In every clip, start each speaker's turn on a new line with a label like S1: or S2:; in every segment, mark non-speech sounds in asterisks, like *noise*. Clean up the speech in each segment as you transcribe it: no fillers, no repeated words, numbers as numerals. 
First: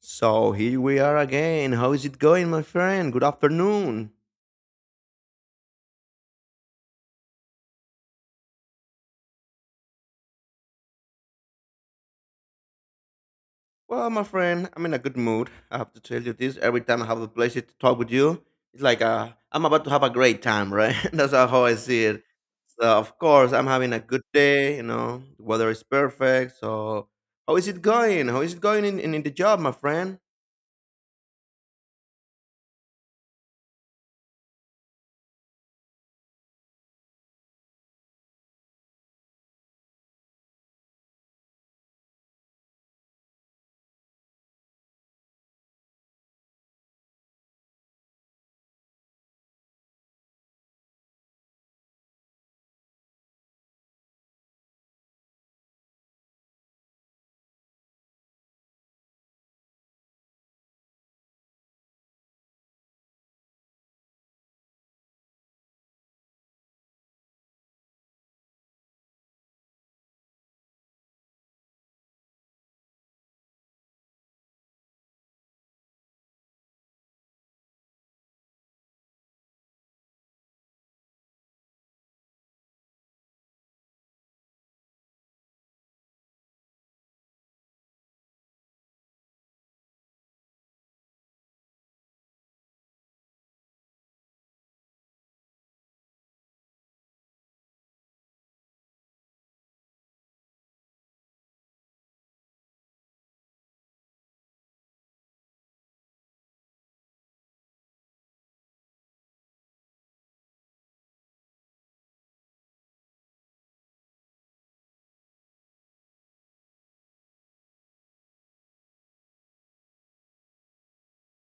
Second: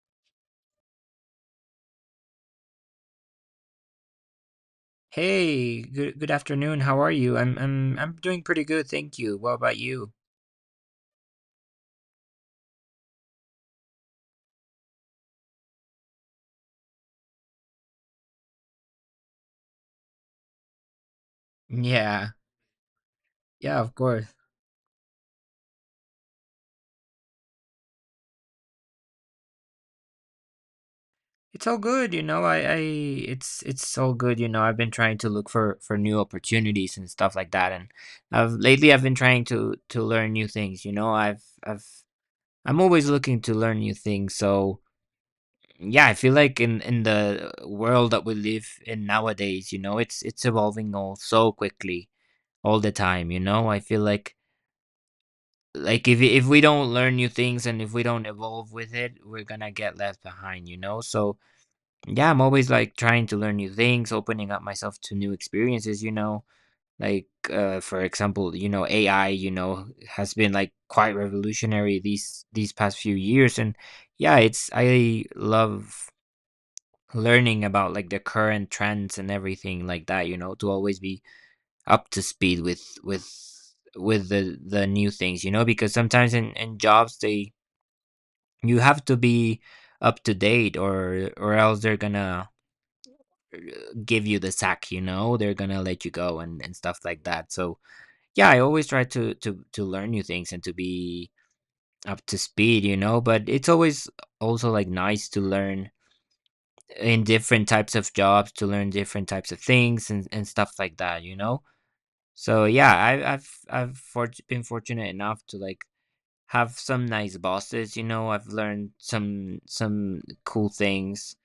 S1: So here we are again. How is it going, my friend? Good afternoon.
S2: Hey, good afternoon. How are you? I'm doing pretty good, thank you. What about you?
S1: Well, my friend, I'm in a good mood. I have to tell you this. Every time I have a pleasure to talk with you, it's like I'm about to have a great time, right? *laughs* That's how I see it.
S2: Yeah.
S1: So, of course, I'm
S2: Yeah,
S1: having
S2: of
S1: a good
S2: course.
S1: day. You know, the weather is perfect. So, how is it going? How is it going in, in the job, my friend?
S2: It's all good, you know. I It's all good, you know. I've been trying to look for new opportunities and stuff like that and I've lately I've been trying to learn new things, you know. I'm always looking to learn new things. So, yeah, I feel like in the world that we live in nowadays, you know, it's evolving all so quickly all the time, you know. I feel like if we don't learn new things, and if we don't evolve with it, we're gonna get left behind, you know. So yeah, I'm always like trying to learn new things, opening up myself to new experiences, you know, like for example, you know, AI, you know, has been like quite revolutionary these past few years. And yeah, it's, I love learning about like the current trends and everything like that, you know, to always be up to speed with the new things, you know, because sometimes in jobs they, you have to be up to date, or else they're gonna uh, give you the sack, you know. They're gonna let you go and stuff like that. So yeah, I always try to learn new things and to be up to speed, you know, but it's always also like nice to learn in different types of jobs, to learn different types of things and stuff like that, you know. So yeah, I've been fortunate enough to like have some nice bosses. You know, I've learned some cool things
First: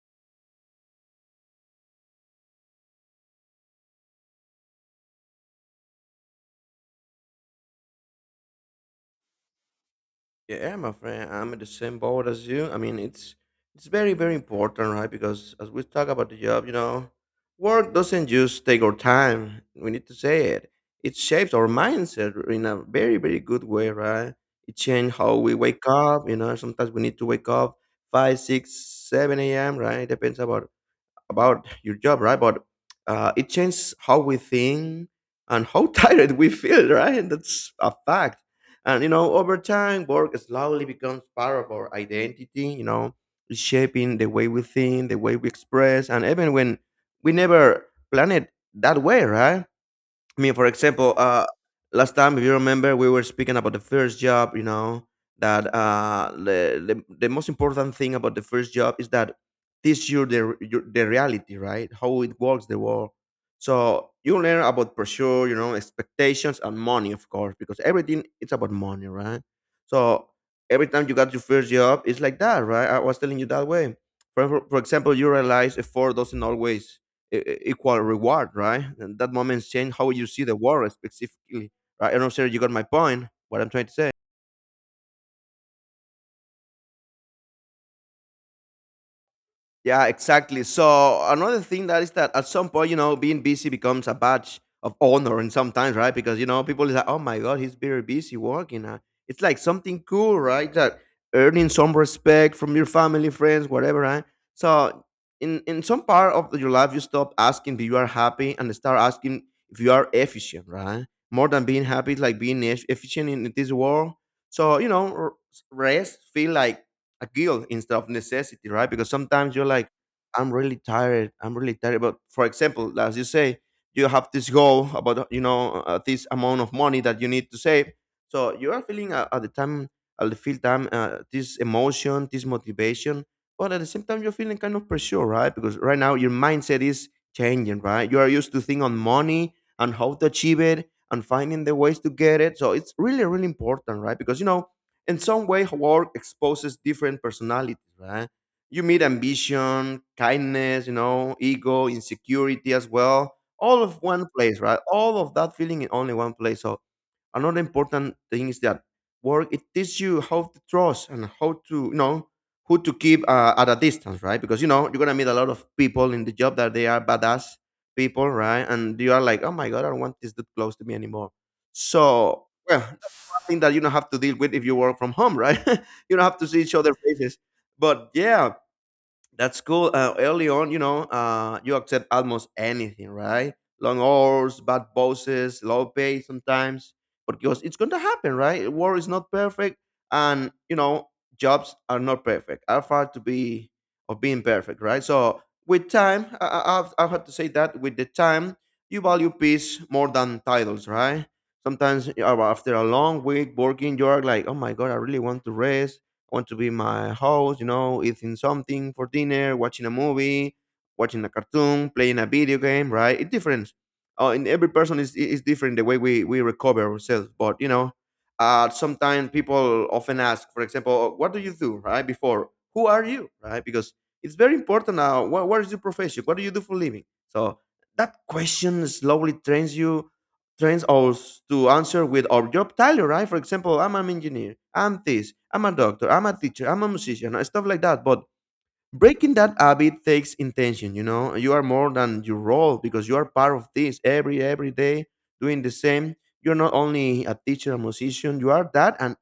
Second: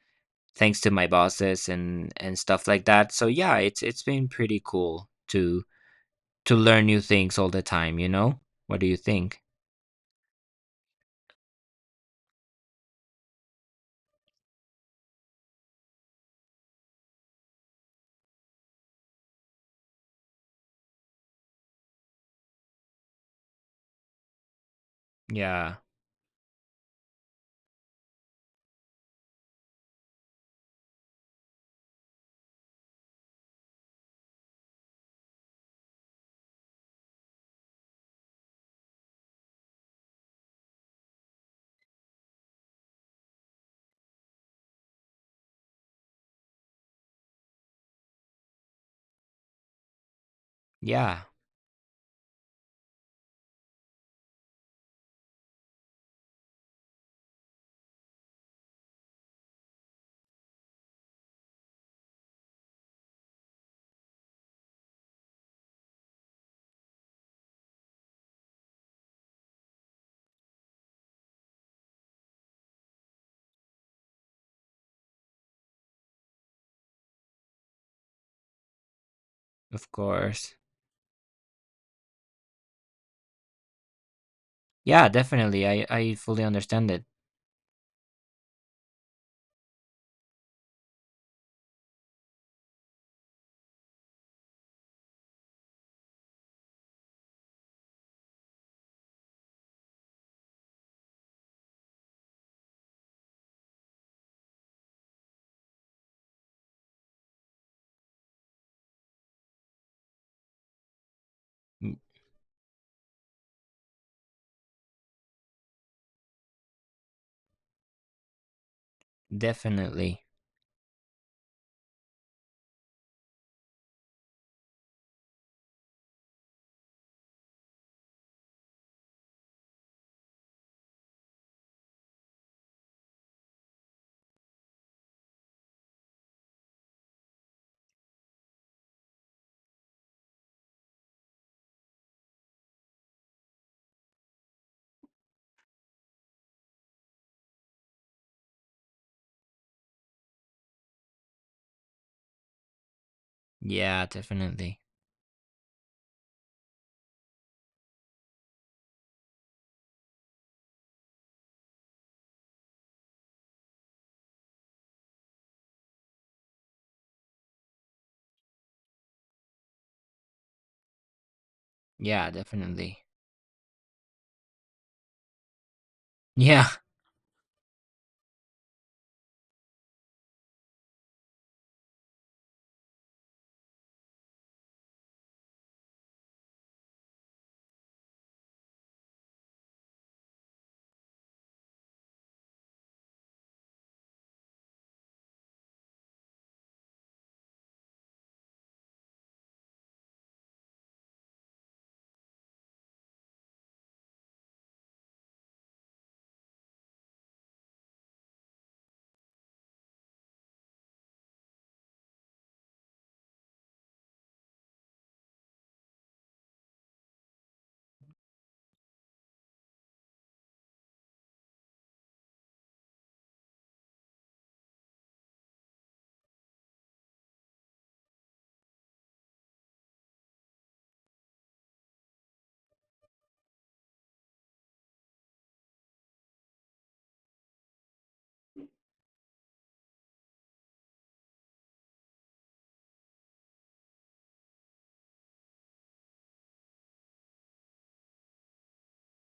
S2: thanks to my bosses and stuff like that. So yeah, it's been pretty cool to learn new things all the time. You know, what do you think?
S1: Yeah, my friend, I'm in the same boat as you. I mean, it's very very important, right? Because as we talk about the job, you know, work doesn't just take our time. We need to say it. It shapes our mindset in a very very good way, right? It changes how we
S2: Yeah,
S1: wake up. You know, sometimes we need to wake up five, six, seven a.m. Right? Depends about your job, right? But it changes how we think and how *laughs* tired we feel, right? That's a fact. And you know, over time, work slowly becomes part of our identity. You know, it's shaping the way we think, the way we express, and even when we never planned it that way, right? I mean, for example,
S2: yeah,
S1: last time, if you remember, we were speaking about the first job. You know that the most important thing about the first job is that teach you the the reality, right? How it works, the world. So you learn about pressure, you know, expectations and money, of course, because everything it's about money, right? So every time you got your first job, it's like that, right? I was telling you that way. For example, you realize effort doesn't always equal reward, right? And that moment
S2: of
S1: change how you see
S2: course.
S1: the world specifically, right? I don't know, sir, you got my point. What I'm trying to say.
S2: Yeah, definitely. I fully understand it.
S1: Yeah, exactly. So another thing that is that at some point, you know, being busy becomes a badge of honor, and sometimes, right? Because you know, people is like, "Oh my God, he's very busy working." It's like something cool, right? That earning some respect from your family, friends, whatever, right? So in some part of your life, you stop asking if you are happy and start asking if you are efficient, right? More than being
S2: Mm.
S1: happy, it's like being efficient in this world. So you know, rest feel like a guilt instead of necessity, right? Because sometimes you're like,
S2: Definitely.
S1: I'm really tired. I'm really tired. But for example, as you say, you have this goal about you know this amount of money that you need to save. So you are feeling at the time, at the feel time, this emotion, this motivation. But at the same time, you're feeling kind of pressure, right? Because right now your mindset is changing, right? You are used to think on money and how to achieve it and finding the ways to get it. So it's really, really important, right? Because you know, in some way work exposes different personalities, right? You meet ambition, kindness, you know, ego, insecurity as well, all of
S2: Yeah,
S1: one place,
S2: definitely.
S1: right? All of that feeling in only one place. So another important thing is that work it teaches you how to trust and how to, you know, who to keep at a distance, right? Because you know you're gonna meet a lot of people in the job that they are badass people, right? And you are like, oh my god, I don't want this dude close to me anymore.
S2: Yeah,
S1: So well,
S2: definitely.
S1: thing that you don't have to deal with if you work from home, right? *laughs* You don't have to see
S2: Yeah,
S1: each
S2: *laughs*
S1: other faces. But yeah, that's cool. Early on, you know, you accept almost anything, right? Long hours, bad bosses, low pay sometimes, because it's going to happen, right? War is not perfect, and you know, jobs are not perfect. Are far to be of being perfect, right? So with time, I have to say that with the time, you value peace more than titles, right? Sometimes after a long week working, you are like, oh my god, I really want to rest. I want to be my house, you know, eating something for dinner, watching a movie, watching a cartoon, playing a video game, right? It's different. And every person is different the way we recover ourselves. But you know, sometimes people often ask, for example, "Oh, what do you do, right? Before, who are you, right? Because it's very important now. What is your profession? What do you do for living? So that question slowly trains us to answer with our job title, right? For example, I'm an engineer, I'm this, I'm a doctor, I'm a teacher, I'm a musician, and stuff like that. But breaking that habit takes intention, you know. You are more than your role because you are part of this every day doing the same. You're not only a teacher, a musician, you are that and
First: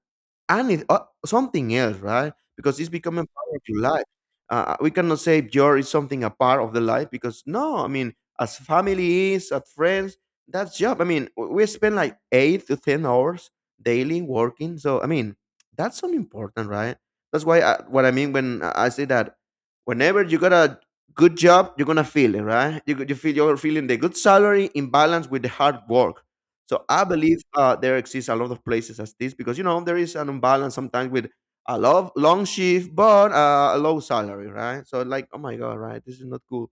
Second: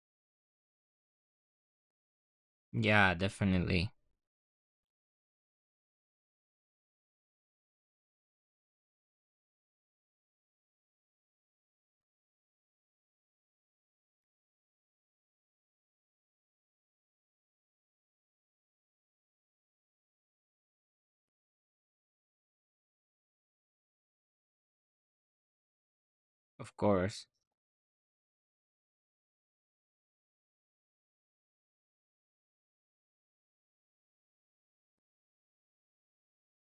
S1: something else, right? Because it's
S2: yeah,
S1: becoming part of your
S2: definitely.
S1: life. We cannot say your is something a part of the life because no, I mean, as family is, as friends, that's job. I mean, we spend like 8 to 10 hours daily working. So I mean, that's so important, right? That's why I, what I mean when I say that whenever you got a good job, you're gonna feel it, right? You feel you're feeling the good salary in balance with the hard work.
S2: Of
S1: So I
S2: course.
S1: believe there exists a lot of places as this because you know there is an imbalance sometimes with a lot long shift but a low salary, right? So like, oh my god, right? This is not cool.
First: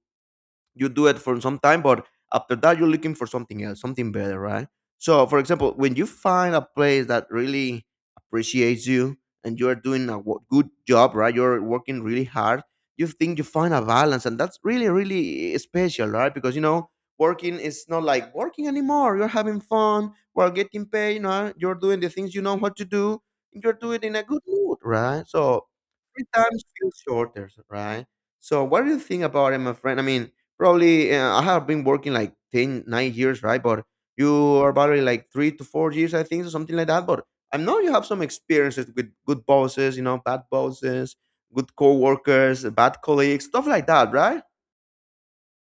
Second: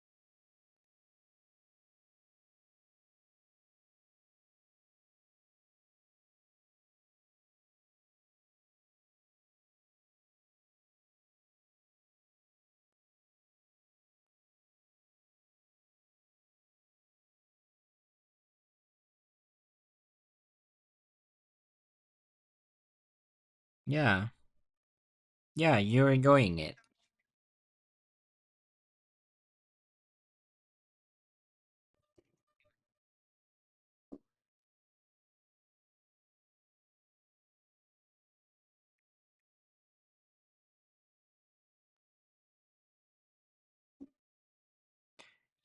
S1: You do it for some time, but after that, you're looking for something else, something better, right? So, for example, when you find a place that really appreciates you and you're doing a good job, right? You're working really hard. You think you find a balance, and that's really, really special, right? Because you know, working is not like working anymore. You're having fun. We're getting paid. You know, you're doing the things you know what to do. And you're doing it in a
S2: Yeah,
S1: good mood, right? So,
S2: yeah, you're
S1: three
S2: enjoying
S1: times
S2: it.
S1: feels shorter, right? So, what do you think about it, my friend? I mean, probably I have been working like 10, 9 years, right? But you are probably like 3 to 4 years, I think, or something like that. But I know you have some experiences with good bosses, you know, bad bosses, good coworkers, bad colleagues, stuff like that, right?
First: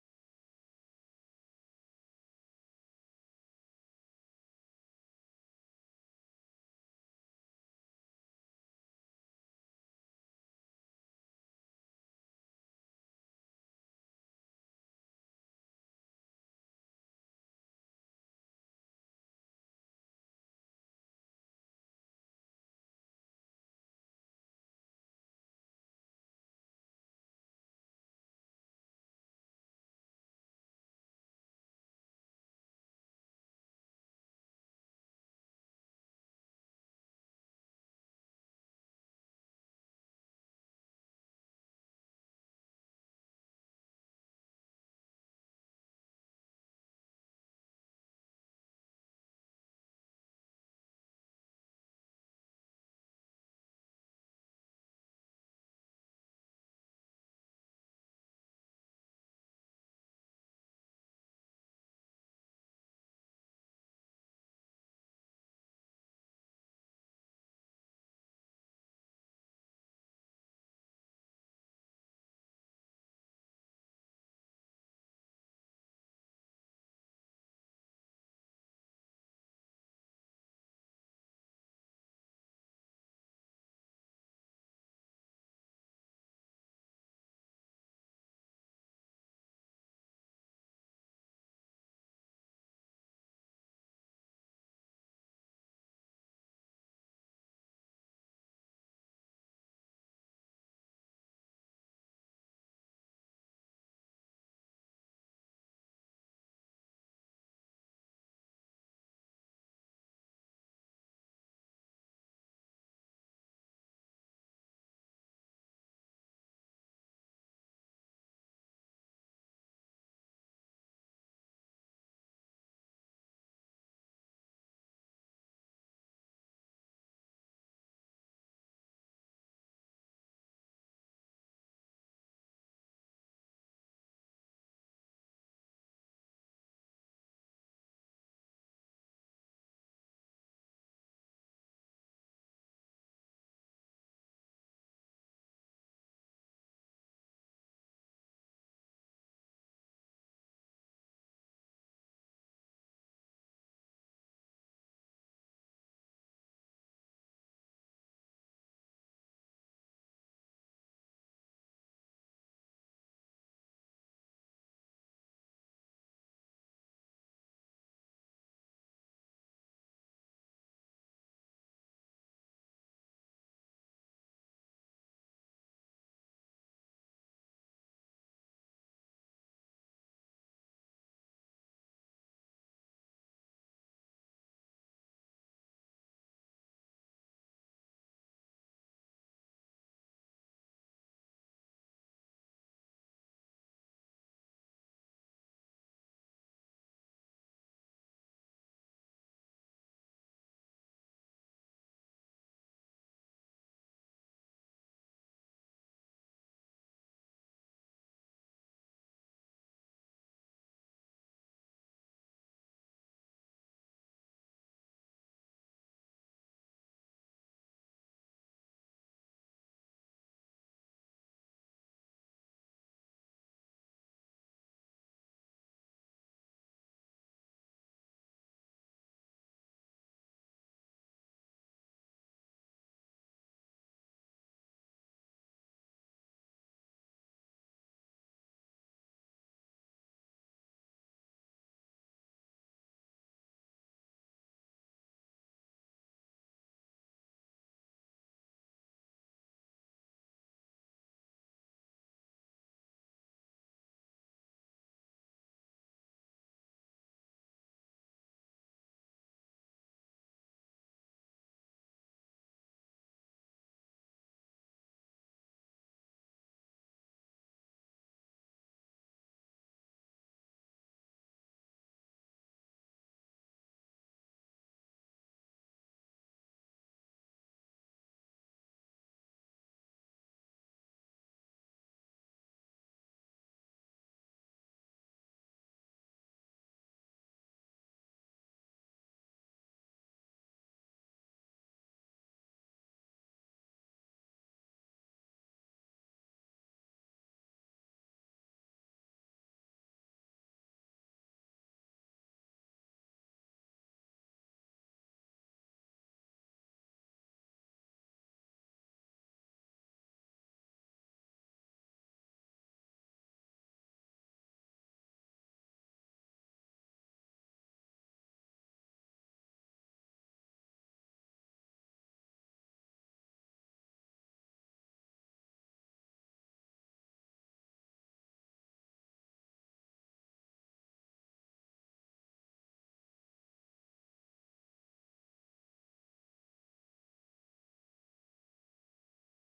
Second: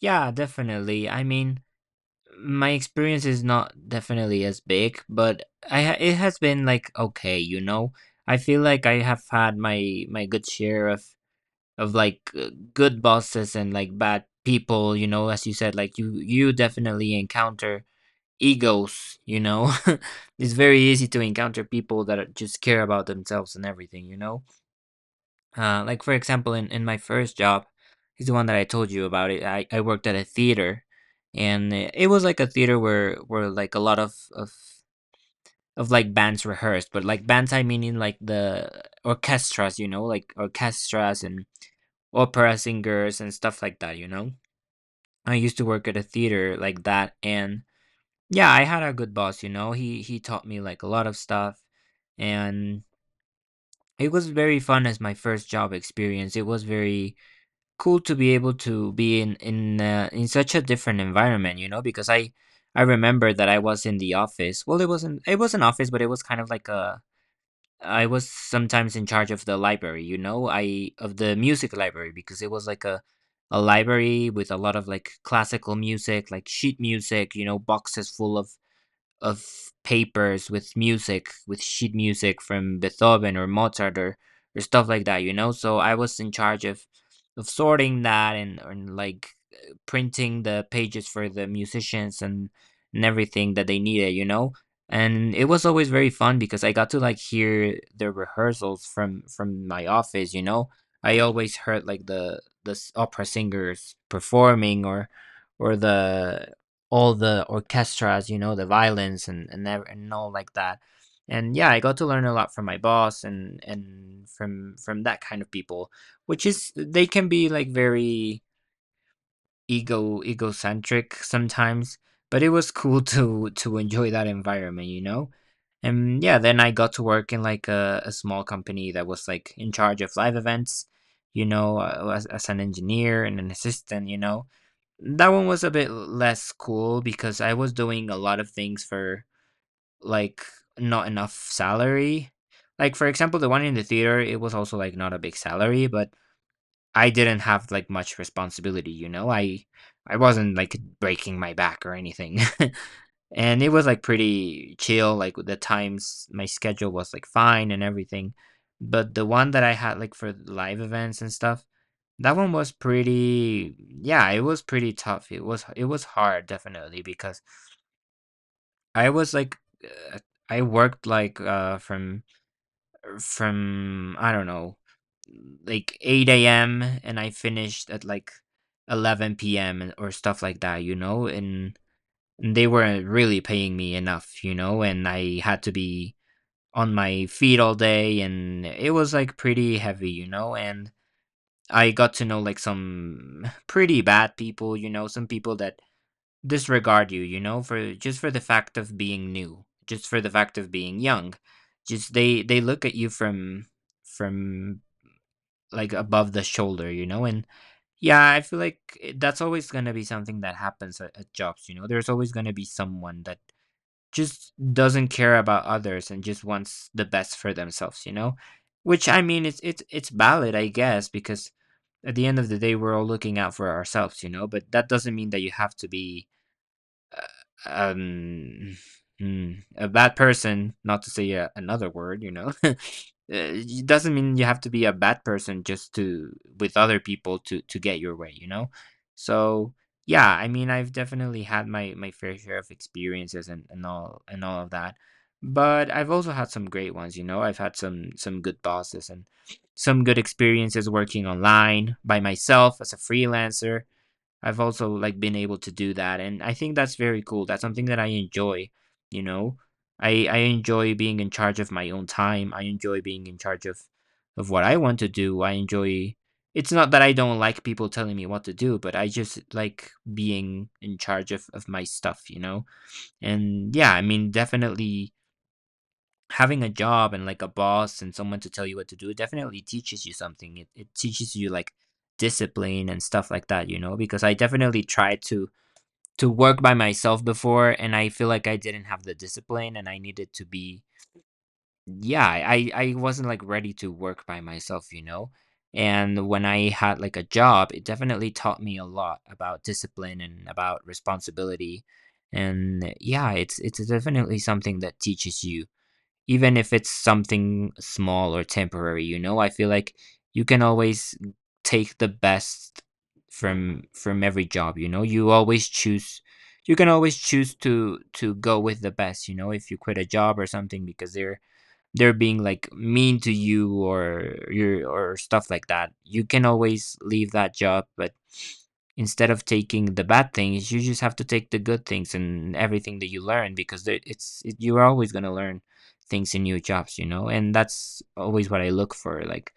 S2: Yeah, definitely. I mean, my experience is not definitely as big, but it has been like okay, you know. I feel like I have had my good share of like good bosses and like bad people, you know, as you said. Like you definitely encounter egos, you know. *laughs* It's very easy to encounter people that are- just care about themselves and everything, you know. Like for example, in my first job, is the one that I told you about. It I worked at a theater, and it was like a theater where like a lot of like bands rehearsed, but like bands, I mean, in like the orchestras, you know, like orchestras and opera singers and stuff like that. You know, I used to work at a theater like that. And yeah, I had a good boss. You know, he taught me like a lot of stuff. And it was very fun as my first job experience. It was very cool to be able to be in in such a different environment, you know, because I remember that I was in the office. Well, it wasn't, it was an office, but it was kind of like a, I was sometimes in charge of the library, you know, I of the music library, because it was like a library with a lot of like classical music, like sheet music, you know. Boxes full of papers with music, with sheet music from Beethoven or Mozart or stuff like that, you know? So I was in charge of sorting that, and like printing the pages for the musicians and everything that they needed, you know? And it was always very fun because I got to like hear the rehearsals from my office, you know? I always heard like the opera singers performing, or the all the orchestras, you know, the violins and ev and all like that. And yeah, I got to learn a lot from my boss, and from that kind of people, which is they can be like very egocentric sometimes, but it was cool *laughs* to enjoy that environment, you know? And yeah, then I got to work in like a small company that was like in charge of live events, you know, as an engineer and an assistant, you know. That one was a bit less cool because I was doing a lot of things for like not enough salary. Like for example, the one in the theater, it was also like not a big salary, but I didn't have like much responsibility, you know? I wasn't like breaking my back or anything. *laughs* And it was like pretty chill. Like the times, my schedule was like fine and everything. But the one that I had like for live events and stuff, that one was pretty, yeah, it was pretty tough. It was hard definitely, because I was like uh, I worked like from I don't know, like 8 a.m., and I finished at like 11 p.m. and- or stuff like that, you know. And they weren't really paying me enough, you know, and I had to be on my feet all day, and it was like pretty heavy, you know. And I got to know like some pretty bad people, you know. Some people that disregard you, you know, for just for the fact of being new, just for the fact of being young. Just they look at you from from like above the shoulder, you know. And yeah, I feel like that's always going to be something that happens at jobs, you know. There's always going to be someone that just doesn't care about others and just wants the best for themselves, you know. Which I mean, it's valid, I guess, because at the end of the day, we're all looking out for ourselves, you know. But that doesn't mean that you have to be um, a bad person, not to say another word, you know. *laughs* It doesn't mean you have to be a bad person just to with other people to get your way, you know. So yeah, I mean, I've definitely had my fair share of experiences and all of that, but I've also had some great ones, you know. I've had some good bosses and some good experiences working online by myself as a freelancer. I've also like been able to do that, and I think that's very cool. That's something that I enjoy, you know. I enjoy being in charge of my own time. I enjoy being in charge of what I want to do. I enjoy, it's not that I don't like people telling me what to do, but I just like being in charge of my stuff, you know. And yeah, I mean, definitely having a job and like a boss and someone to tell you what to do definitely teaches you something. It teaches you like discipline and stuff like that, you know, because I definitely try to work by myself before, and I feel like I didn't have the discipline, and I needed to be, yeah, I wasn't like ready to work by myself, you know? And when I had like a job, it definitely taught me a lot about discipline and about responsibility. And yeah, it's definitely something that teaches you, even if it's something small or temporary, you know. I feel like you can always take the best from every job, you know. You can always choose to go with the best, you know. If you quit a job or something because they're being like mean to you or stuff like that, you can always leave that job, but instead of taking the bad things, you just have to take the good things and everything that you learn, because it's you're always going to learn things in new jobs, you know. And that's always what I look for, like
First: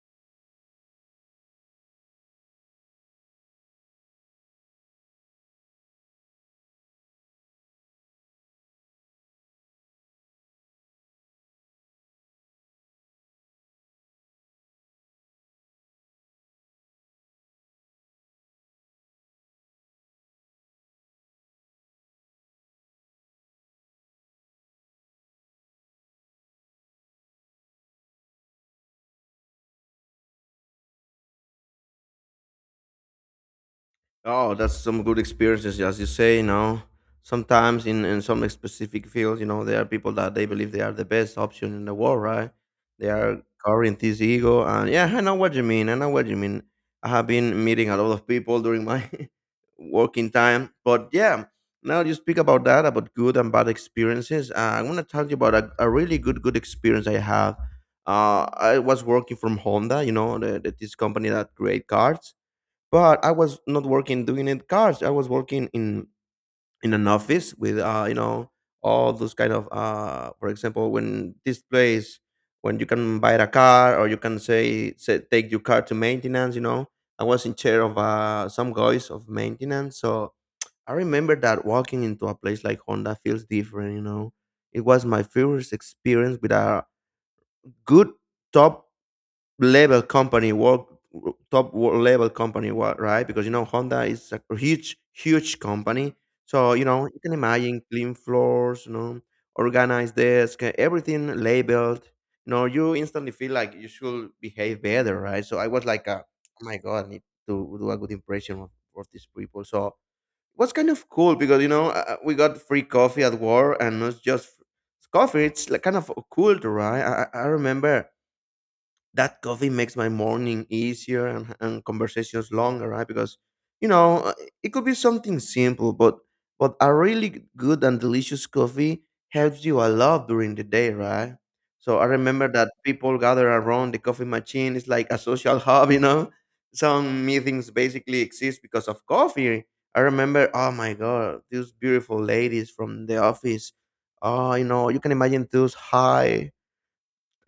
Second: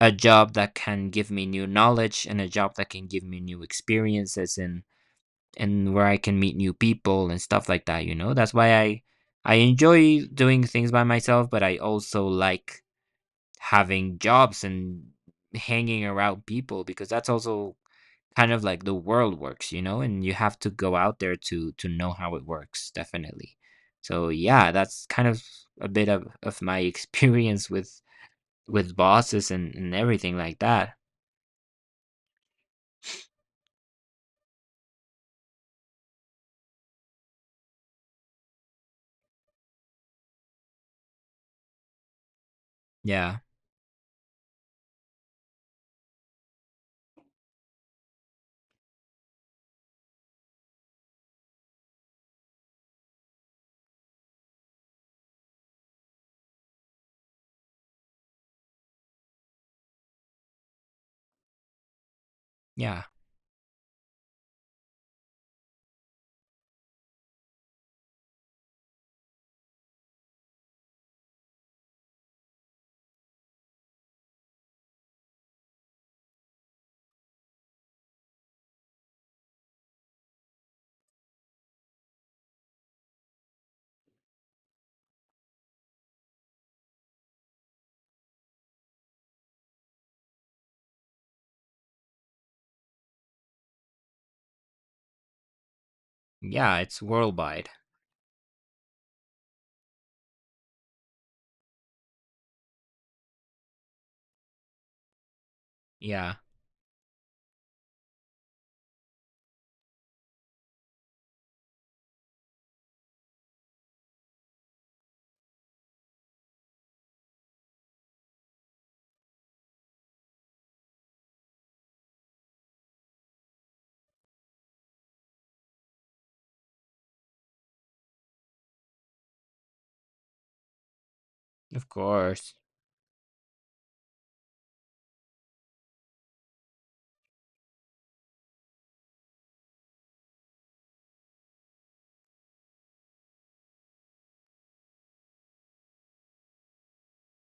S2: a job that can give me new knowledge, and a job that can give me new experiences and where I can meet new people and stuff like that, you know? That's why I enjoy doing things by myself, but I also like having jobs and hanging around people, because that's also kind of like the world works, you know, and you have to go out there to know how it works, definitely. So yeah, that's kind of a bit of my *laughs* experience with bosses and everything like that.
S1: Oh, that's some good experiences, as you say. You know, sometimes in some specific fields, you know, there are people that they believe they are the best option in the world, right? They
S2: Yeah.
S1: are carrying this ego, and yeah, I know what you mean. I know what you mean. I have been meeting a lot of people during my *laughs* working time, but yeah, now you speak about that, about good and bad experiences. I want to talk to you about a really good good experience I have. I was working from Honda, you know, this company that create cars,
S2: Yeah.
S1: but I was not working doing it cars. I was working in an office with you know, all those kind of for example, when this place when you can buy a car or you can say, say take your car to maintenance. You know, I was in chair of some guys of maintenance, so I remember that walking into a place like Honda feels different. You know, it was my first experience with a good top level company work top wo- level company wo- right. Because you know, Honda is a huge company. So
S2: Yeah,
S1: you
S2: it's
S1: know, you can
S2: worldwide.
S1: imagine clean floors, you know, organized desk, everything labeled. You know, you instantly feel like you should behave better, right? So I was like,
S2: Yeah,
S1: oh my god, I need to do a good impression of these people. So it was kind of cool because you know, we got free coffee at work. And not just it's coffee, it's like kind of a culture, right? I remember that coffee makes my morning easier, and conversations longer, right? Because you know, it could be something simple, but a really good and delicious coffee helps you a lot during the day, right?
S2: of
S1: So I remember
S2: course.
S1: that people gather around the coffee machine. It's like a social *laughs* hub, you know. Some meetings basically exist because of coffee. I remember, oh my god, these beautiful ladies from the office. Oh, you know, you can imagine those high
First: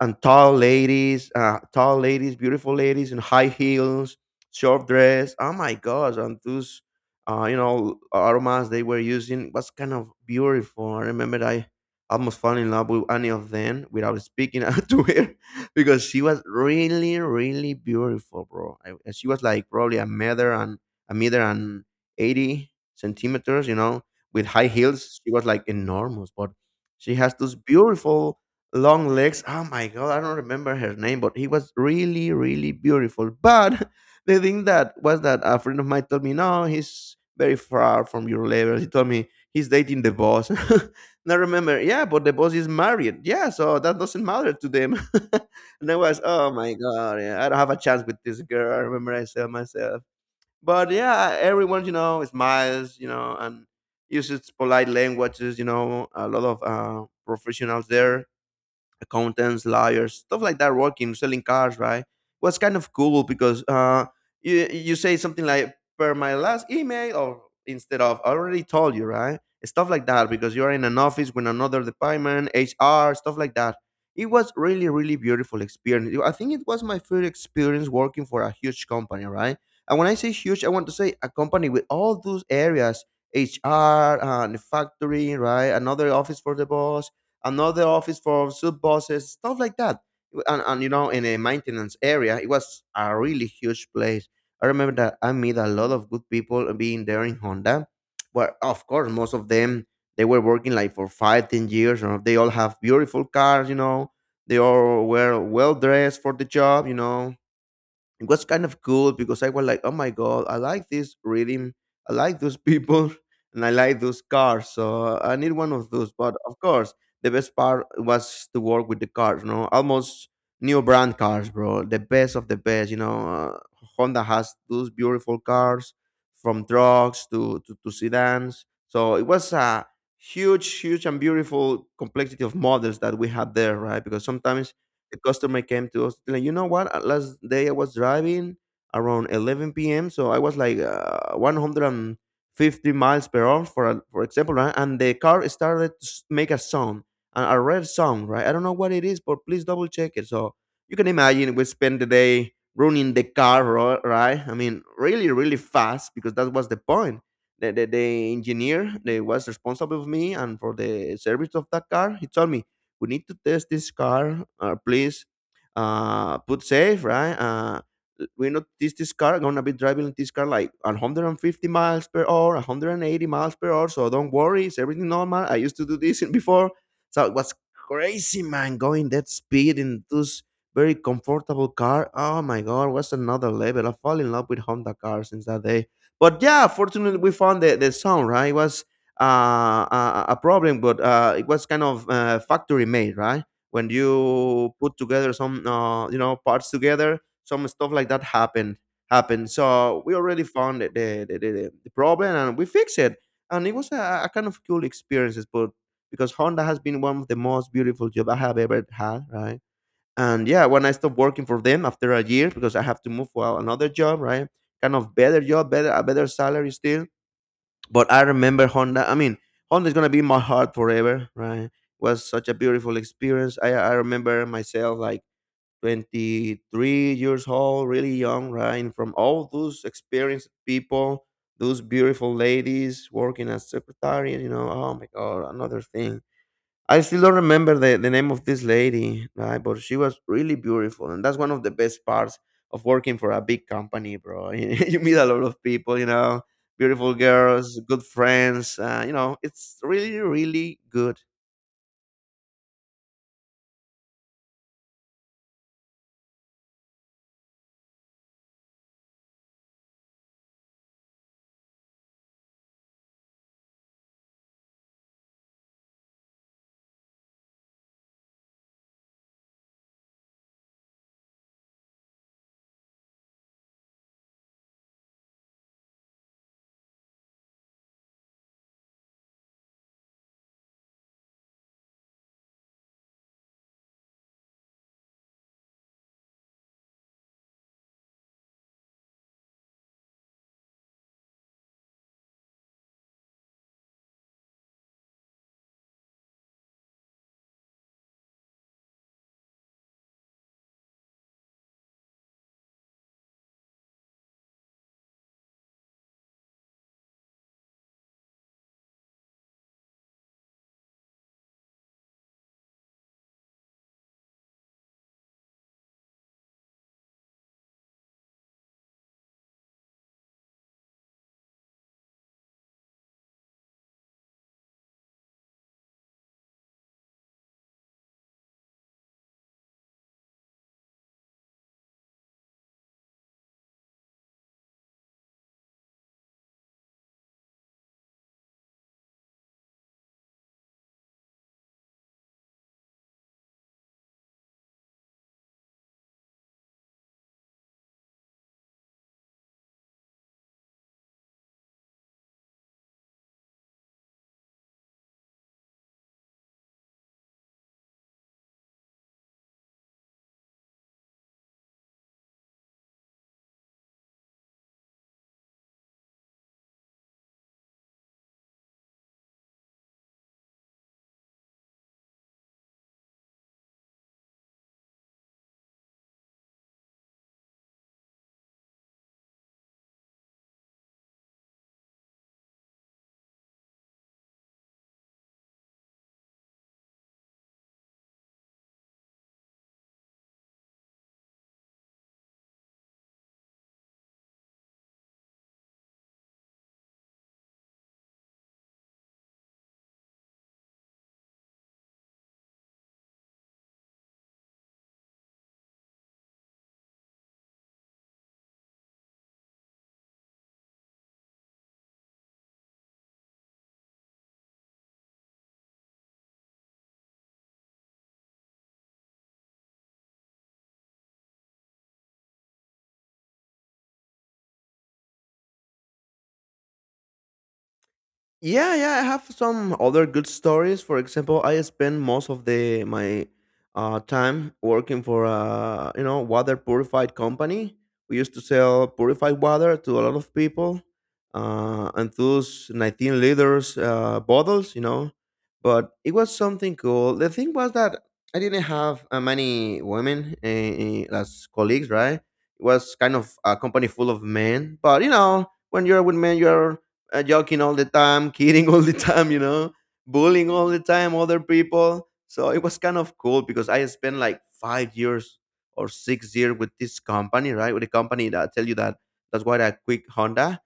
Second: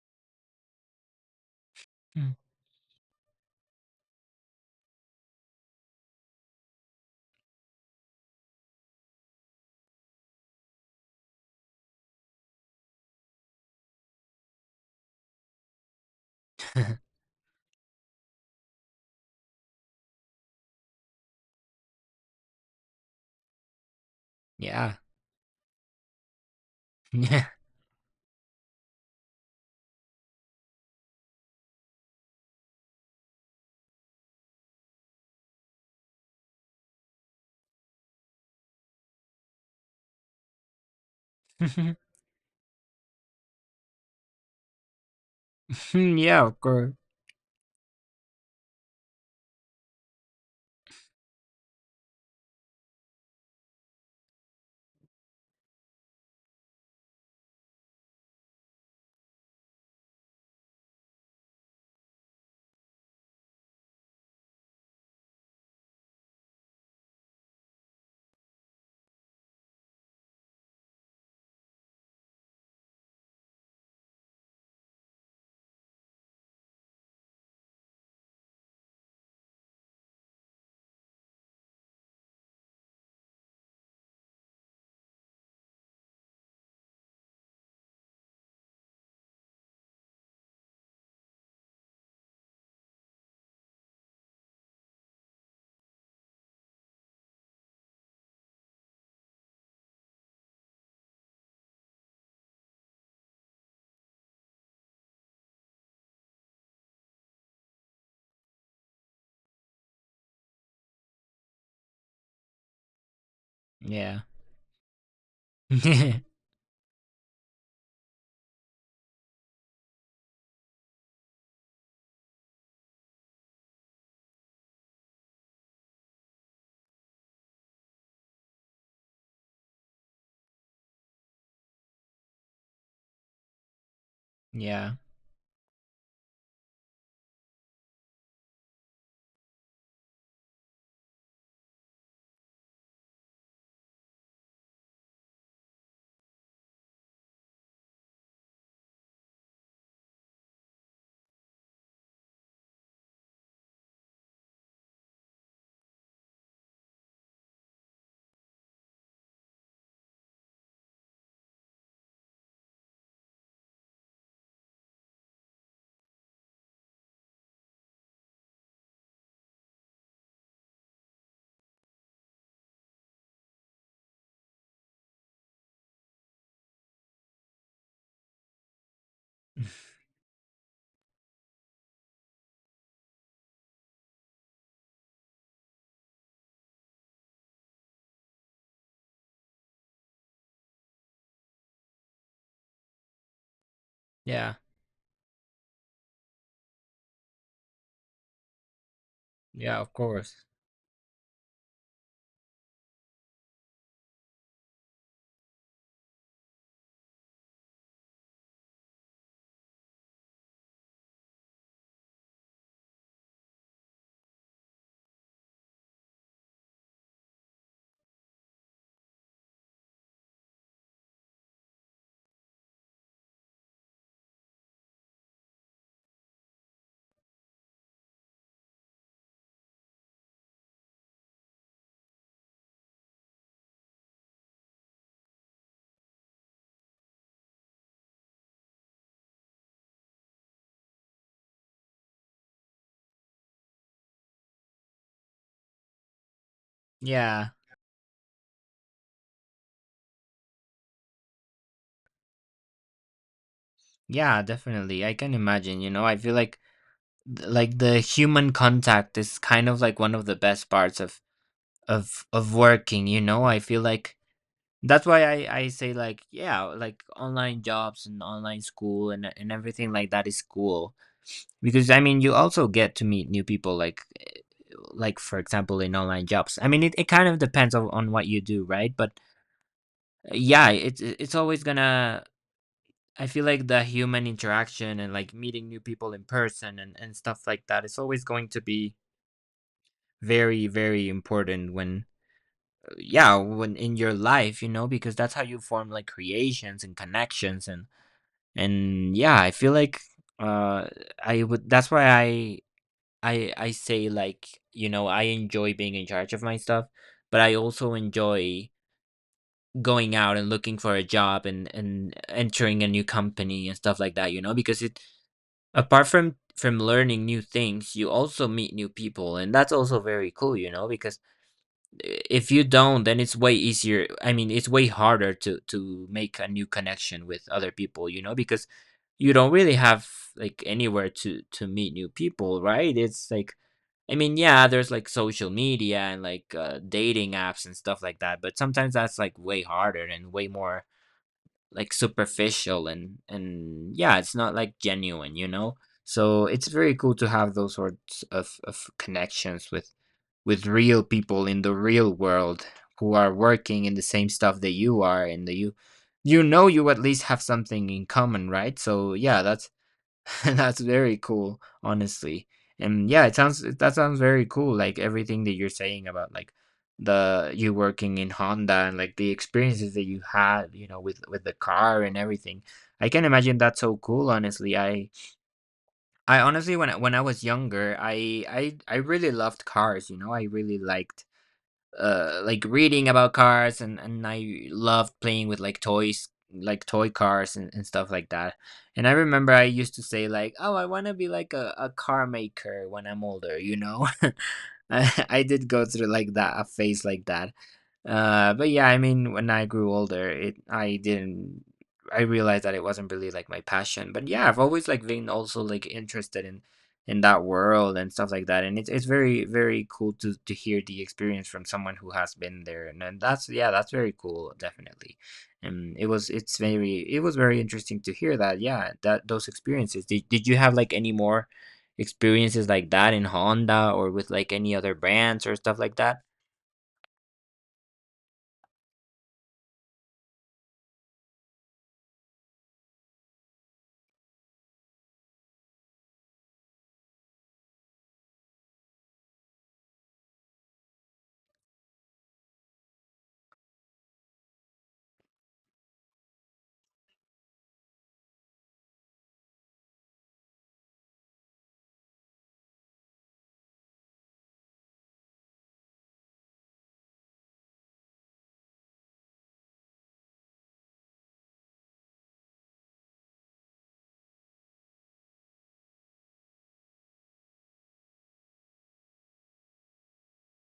S1: and tall ladies,
S2: Mm.
S1: beautiful ladies in high heels, short dress. Oh my gosh! And those, you know, aromas they were using was kind of beautiful. I remember I almost fell in love with any of them without speaking *laughs* to her because she was
S2: *laughs*
S1: really, really beautiful, bro. I, and she was like probably a meter and a meter and 80 centimeters, you know, with high
S2: Yeah.
S1: heels. She was like enormous, but she has
S2: Yeah.
S1: those beautiful long legs. Oh my god, I don't remember her name, but he was really, really beautiful. But *laughs* the thing that was that a friend of mine told me, no, he's very far from your level. He told me he's dating the boss. *laughs* And I remember, yeah,
S2: *laughs*
S1: but the boss is married. Yeah, so that doesn't matter to them. *laughs* And I was,
S2: Yeah,
S1: oh
S2: of
S1: my
S2: course.
S1: god, yeah, I don't have a chance with this girl. I remember I said myself. But yeah, everyone, you know, smiles, you know, and uses polite languages, you know, a lot of professionals there, accountants, lawyers, stuff like that, working, selling cars, right? Was kind of cool because you say something like per my last email or instead of I already told you, right? Stuff like that because you are in an office with another department, HR, stuff like that. It was really really beautiful experience. I think it was my first experience working for a huge company, right? And when I say huge, I want to say a company with all those areas, HR, the factory, right? Another office for the boss, another office for sub bosses, stuff like that. And you know, in a maintenance area, it was a really huge place. I remember that I met a lot of good people being there in Honda. But of course, most of them they were working like for five, 10 years, or they all have beautiful cars. You know, they all were well dressed for the job. You know, it was kind of cool because I was like, oh my god, I like this rhythm, I like those people, *laughs* and I like
S2: Yeah.
S1: those cars. So I need one of those.
S2: *laughs*
S1: But of course, the best part was to work with the cars. You know, almost new brand cars, bro. The best of the best. You know, Honda has those beautiful cars from trucks to sedans. So it was a huge and beautiful complexity of models that we had there, right? Because sometimes
S2: Yeah.
S1: the customer came to us like, you know what, last day I was driving around 11 p.m. So I was like, 150 miles per hour for for example, right? And the car started to make a sound, a red sound, right? I don't know what it is, but please double check it. So you can imagine we spent the day running the car right. I mean, really really fast because that was the point. The engineer that was responsible for me and for the service of that car, he told me, we need to test this car, please, put safe, right? We know this car gonna be driving this car like 150 miles per hour, 180 miles per hour, so don't worry, it's everything normal, I used to do this *laughs* before. So it was crazy, man, going that speed in this very comfortable car. Oh my god, was another level. I fall in love with Honda cars since that day. But yeah, fortunately we found the sound, right? It was a problem, but it was kind of factory made, right? When
S2: Yeah.
S1: you put together some, you know, parts together, some stuff like that happened. Happened.
S2: Yeah, of
S1: So we already
S2: course.
S1: found the problem and we fixed it. And it was a kind of cool experiences, but because Honda has been one of the most beautiful job I have ever had, right? And yeah, when I stopped working for them after a year because I have to move for another job, right? Kind of better job, better a better salary still, but I remember Honda. I mean, Honda is gonna be in my heart forever, right? Was such a beautiful experience. I remember myself like 23 years old, really young, right? And from all those experienced people, those beautiful ladies working as secretary, you know, oh my god, another thing. I still don't remember the name of this lady, right? But she was really beautiful. And that's one of the best parts of working for a big company, bro. *laughs* You meet a lot of people, you know, beautiful
S2: Yeah.
S1: girls, good friends. You know, it's really, really good.
S2: Yeah, definitely. I can imagine, you know. I feel like like the human contact is kind of like one of the best parts of working, you know. I feel like that's why I say like yeah, like online jobs and online school and everything like that is cool because I mean you also get to meet new people like like for example in online jobs I mean it kind of depends on what you do, right? But yeah, it's always gonna, I feel like the human interaction and like meeting new people in person and stuff like that is always going to be very very important when yeah, when in your life, you know, because that's how you form like creations and connections and yeah, I feel like uh I would that's why I I say like, you know, I enjoy being in charge of my stuff, but I also enjoy going out and looking for a job and entering a new company and stuff like that, you know, because it apart from learning new things, you also meet new people and that's also very cool, you know, because if you don't, then it's way easier I mean it's way harder to make a new connection with other people, you know, because you don't really have like anywhere to meet new people, right? It's like, I mean, yeah, there's like social media and like dating apps and stuff like that, but sometimes that's like way harder and way more like superficial and yeah, it's not like genuine, you know. So it's very cool to have those sorts of connections with real people in the real world who are working in the same stuff that you are, and that you know, you at least have something in common, right? So yeah, that's *laughs* that's very cool, honestly. And yeah, it sounds, that sounds very cool, like everything that you're saying about like the, you working in Honda and like the experiences that you had, you know, with the car and everything. I can imagine that's so cool, honestly. I honestly, when when I was younger, I really loved cars, you know. I really liked like reading about cars and I loved playing with like toys, like toy cars and stuff like that. And I remember I used to say like, oh, I want to be like a car maker when I'm older, you know. *laughs* *laughs* I did go through like that a phase like that. But yeah, I mean, when I grew older, it I didn't, I realized that it wasn't really like my passion. But yeah, I've always like been also like interested in that world and stuff like that. And it's very very cool to hear the experience from someone who has been there. And that's, yeah, that's very cool, definitely. And it's very, it was very interesting to hear that. Yeah, that, those experiences. Did you have like any more experiences like that in Honda or with like any other brands or stuff like that?
S1: Yeah, yeah, I have some other good stories. For example, I spend most of the my time working for a, you know, water purified company. We used to sell purified water to a lot of people, and those 19 liters bottles, you know. But it was something cool. The thing was that I didn't have many women as colleagues, right? It was kind of a company full of men. But you know, when you're with men, you're joking all the time, *laughs* kidding all the time, you know, bullying all the time other people. So it was kind of cool because I spent like 5 years or 6 years with this company, right? With the company that I tell you that that's why I quit Honda.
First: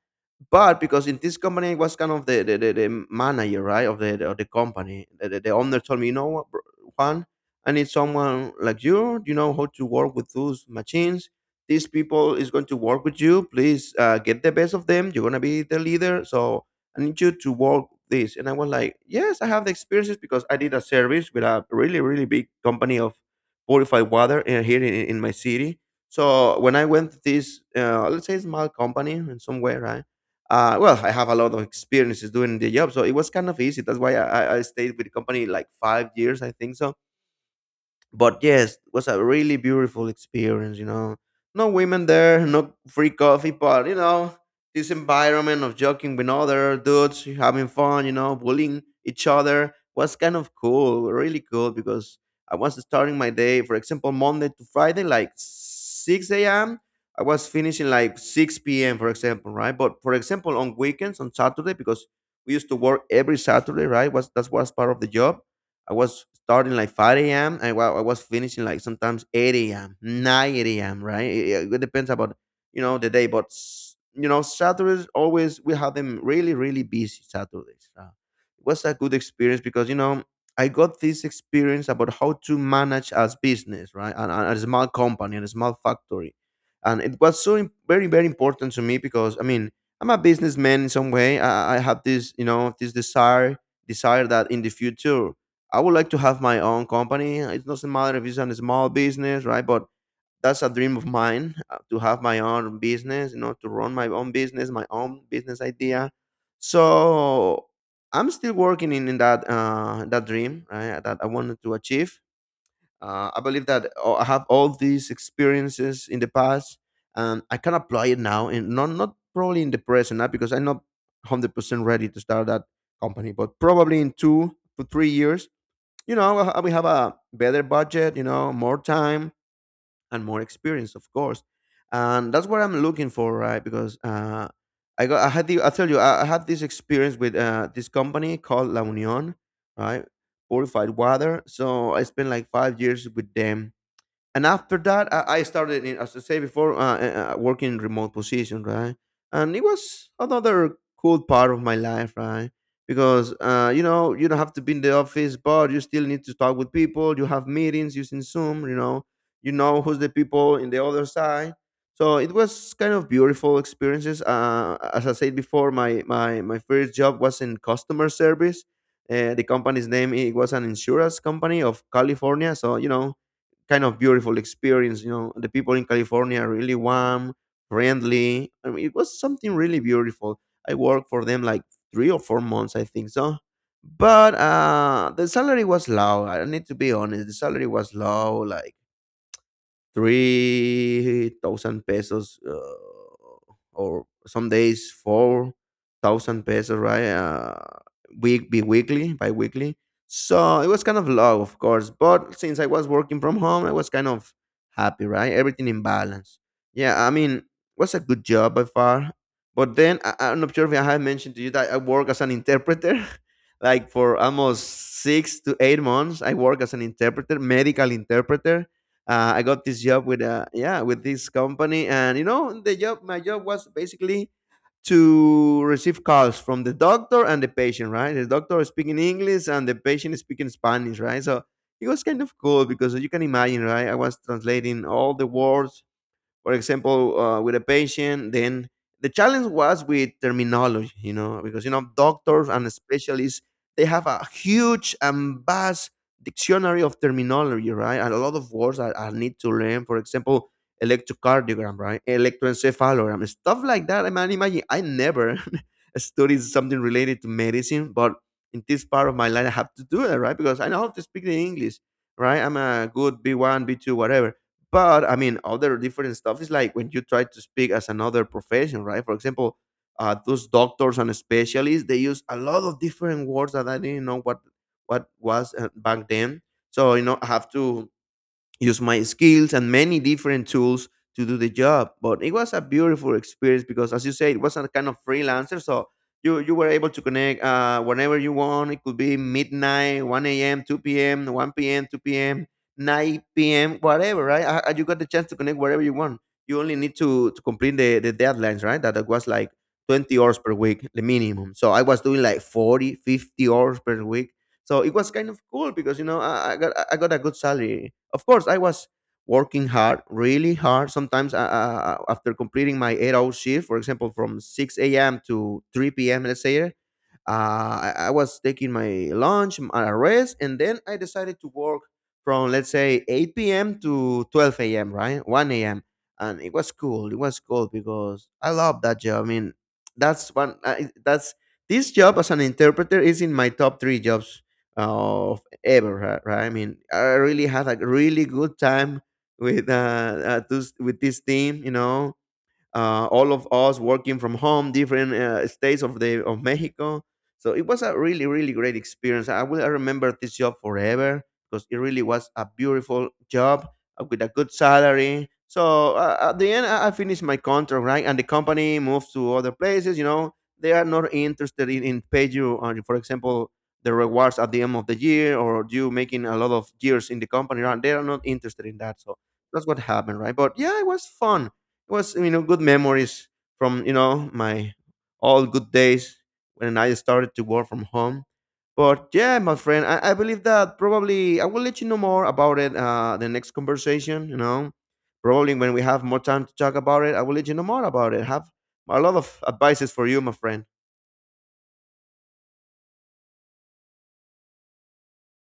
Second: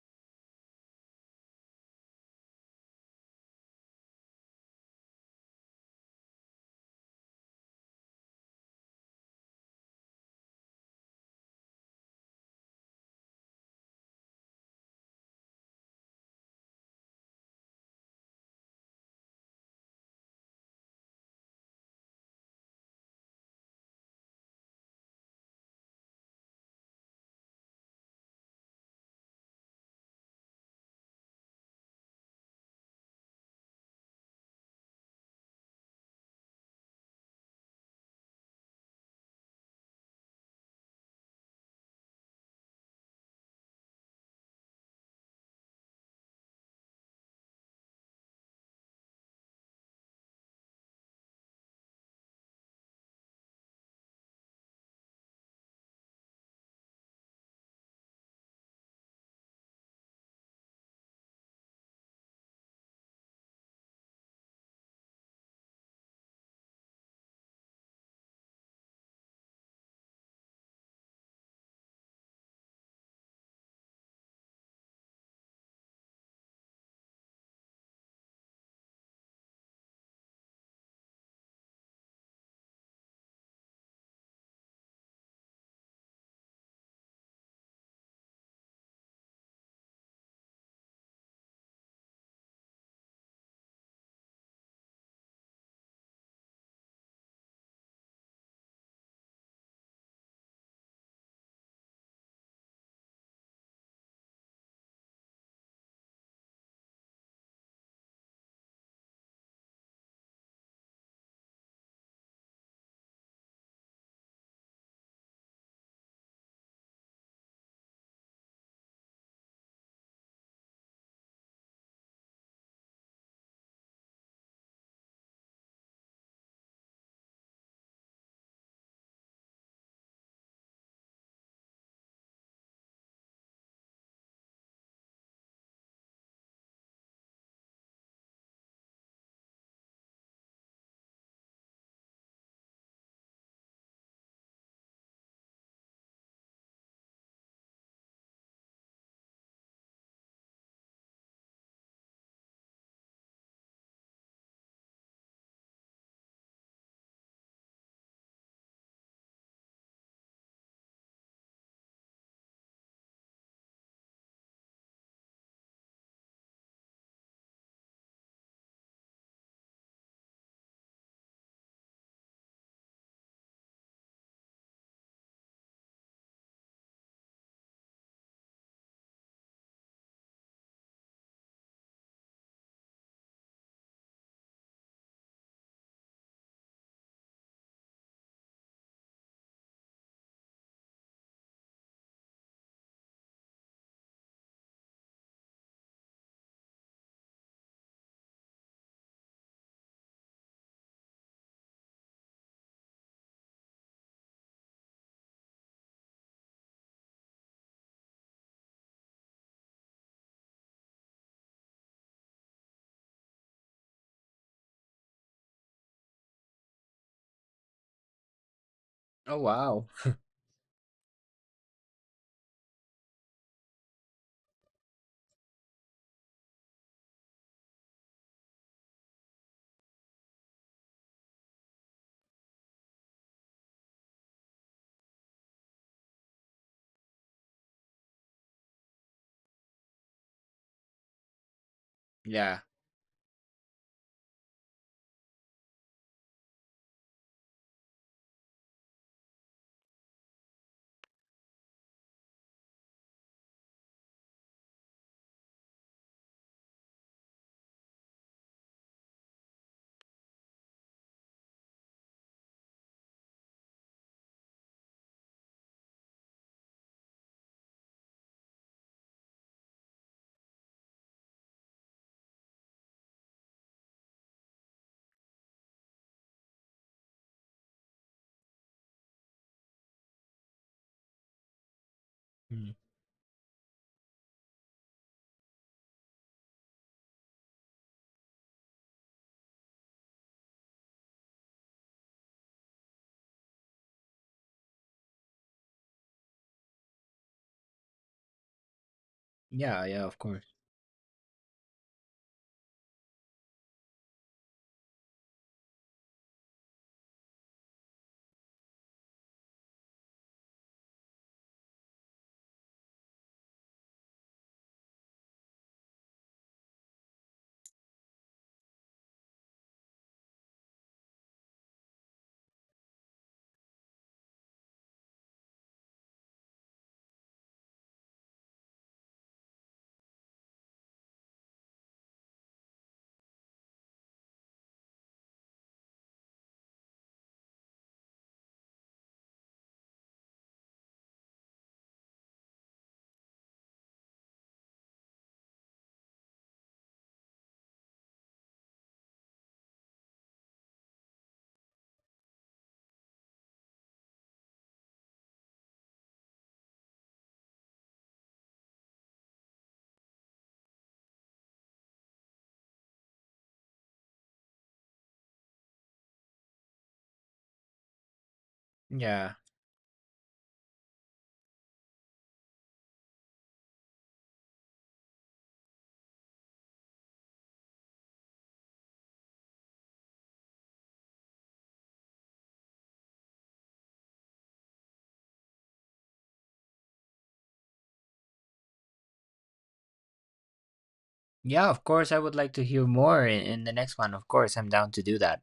S1: But because in this company I was kind of the manager, right, of the company, the owner told me, you know what, bro, Juan, I need someone like you. You know how to work with those machines, these people is going to work with you, please, get the best of them, you're going to be the leader. So I need you to work this. And I was like, yes, I have the experiences because I did a service with a really really big company of purified water, here in my city. So when I went to this, let's say, small company in some way, right? Well, I have a lot of experiences doing the job, so it was kind of easy. That's why I stayed with the company like 5 years, I think so. But yes, it was a really beautiful experience, you know. No women there, no free coffee, but you know, this environment of joking with other dudes, having fun, you know, bullying each other was kind of cool, really cool. Because I was starting my day, for example, Monday to Friday, like 6 a.m. I was finishing like 6 p.m., for example, right? But for example, on weekends, on Saturday, because we used to work every Saturday, right? Was that was part of the job. I was starting like 5 a.m. and I was finishing like sometimes 8 a.m., 9 a.m. Right? It depends about, you know, the day, but you know, Saturdays always we have them really really busy Saturdays. It was a good experience because you know, I got this experience about how to manage as business, right? And a small company and a small factory, and it was so very very important to me because I mean, I'm a businessman in some way. I have this, you know, this desire that in the future I would like to have my own company. It doesn't matter if it's a small business, right? But that's a dream of mine to have my own business, you know, to run my own business idea. So I'm still working in that that dream, right? That I wanted to achieve. I believe that I have all these experiences in the past, and I can apply it now, and not, not probably in the present, not because I'm not 100% ready to start that company, but probably in 2 to 3 years, you know, we have a better budget, you know, more time and more experience, of course. And that's what I'm looking for, right? Because I got, I had the, I tell you, I had this experience with this company called La Union, right? Purified water. So I spent like 5 years with them. And after that I started in, as I say before, working in remote position, right? And it was another cool part of my life, right? Because you know, you don't have to be in the office, but you still need to talk with people. You have meetings using Zoom, you know. You know who's the people in the other side. So it was kind of beautiful experiences. As I said before, my first job was in customer service. The company's name, it was an insurance company of California, so you know, kind of beautiful experience. You know, the people in California are really warm, friendly. I mean, it was something really beautiful. I worked for them like 3 or 4 months, I think so. But the salary was low. I need to be honest. The salary was low. Like 3,000 pesos, or some days 4,000 pesos, right? Weekly, bi-weekly. So it was kind of low, of course, but since I was working from home, I was kind of happy, right? Everything in balance. Yeah, I mean, was a good job by far. But then I'm not sure if I have mentioned to you that I work as an interpreter. *laughs* Like for almost 6 to 8 months I work as an interpreter, medical interpreter.
S2: Oh
S1: I got this
S2: wow.
S1: job with yeah, with this company, and you know the job, my job was basically to receive calls from the doctor and the patient, right? The doctor is speaking English and the patient is speaking Spanish, right? So it was kind of cool because you can imagine, right? I was translating all the words, for example, with a patient. Then the challenge was with terminology, you know, because, you know, doctors
S2: Yeah.
S1: and specialists, they have a huge and vast dictionary of terminology, right? And a lot of words I need to learn. For example, electrocardiogram, right? Electroencephalogram, stuff like that. I mean, imagine I never *laughs* studied something related to medicine, but in this part of my life, I have to do it, right? Because I know how to speak the English, right? I'm a good B1, B2, whatever. But I mean, other different stuff is like when you try to speak as another profession, right? For example, those doctors and specialists, they use a lot of different words that I didn't know what what was back then. So you know, I have to use my skills and many different tools to do the job. But it was a
S2: Mm.
S1: beautiful experience because, as you say, it was a kind of freelancer. So you were able to connect whenever you want. It could be midnight, one a.m., two p.m., one p.m., two p.m., nine p.m., whatever. Right? You got the chance to connect wherever you want. You only need to complete the deadlines. Right? That was like
S2: Yeah, yeah, of
S1: 20 hours per
S2: course.
S1: week the minimum. So I was doing like 40, 50 hours per week. So it was kind of cool because you know, I got I got a good salary. Of course, I was working hard, really hard. Sometimes after completing my 8 hour shift, for example, from 6 a.m. to 3 p.m., let's say, I was taking my lunch, my rest, and then I decided to work from, let's say, 8 p.m. to 12 a.m. Right, 1 a.m. And it was cool. It was cool because I love that job. I mean, that's one. That's, this job as an interpreter is in my top 3 jobs of ever. Right? Right? I mean, I really had a really good time with with this team. You know, all of us working from home, different states of the of Mexico. So it was a really really great experience. I will remember this job forever because it really was a beautiful job with a good salary. So at the end, I finished my contract, right? And the company moves to other places. You know, they are not interested in pay you, for example, the rewards at the end of the year or you making a lot of years in the company. Right? They are not interested in that. So
S2: Yeah.
S1: that's what happened, right? But yeah, it was fun. Was, you know, good memories from, you know, my all good days when I started to work from home. But yeah, my friend, I believe that probably I will let you know more about it the next conversation. You know, probably when we have more time to talk about it, I will let you know more about it. Have a lot of advices for you, my friend.
S2: Yeah, of course I would like to hear more in the next one. Of course, I'm down to do that.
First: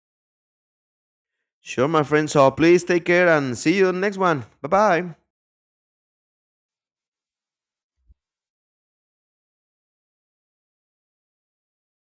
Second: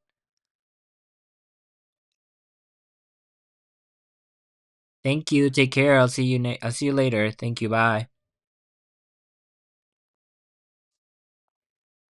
S1: Sure, my friend. So please take care and see you in the next one. Bye bye.
S2: Thank you. Take care. I'll see you I'll see you later. Thank you. Bye.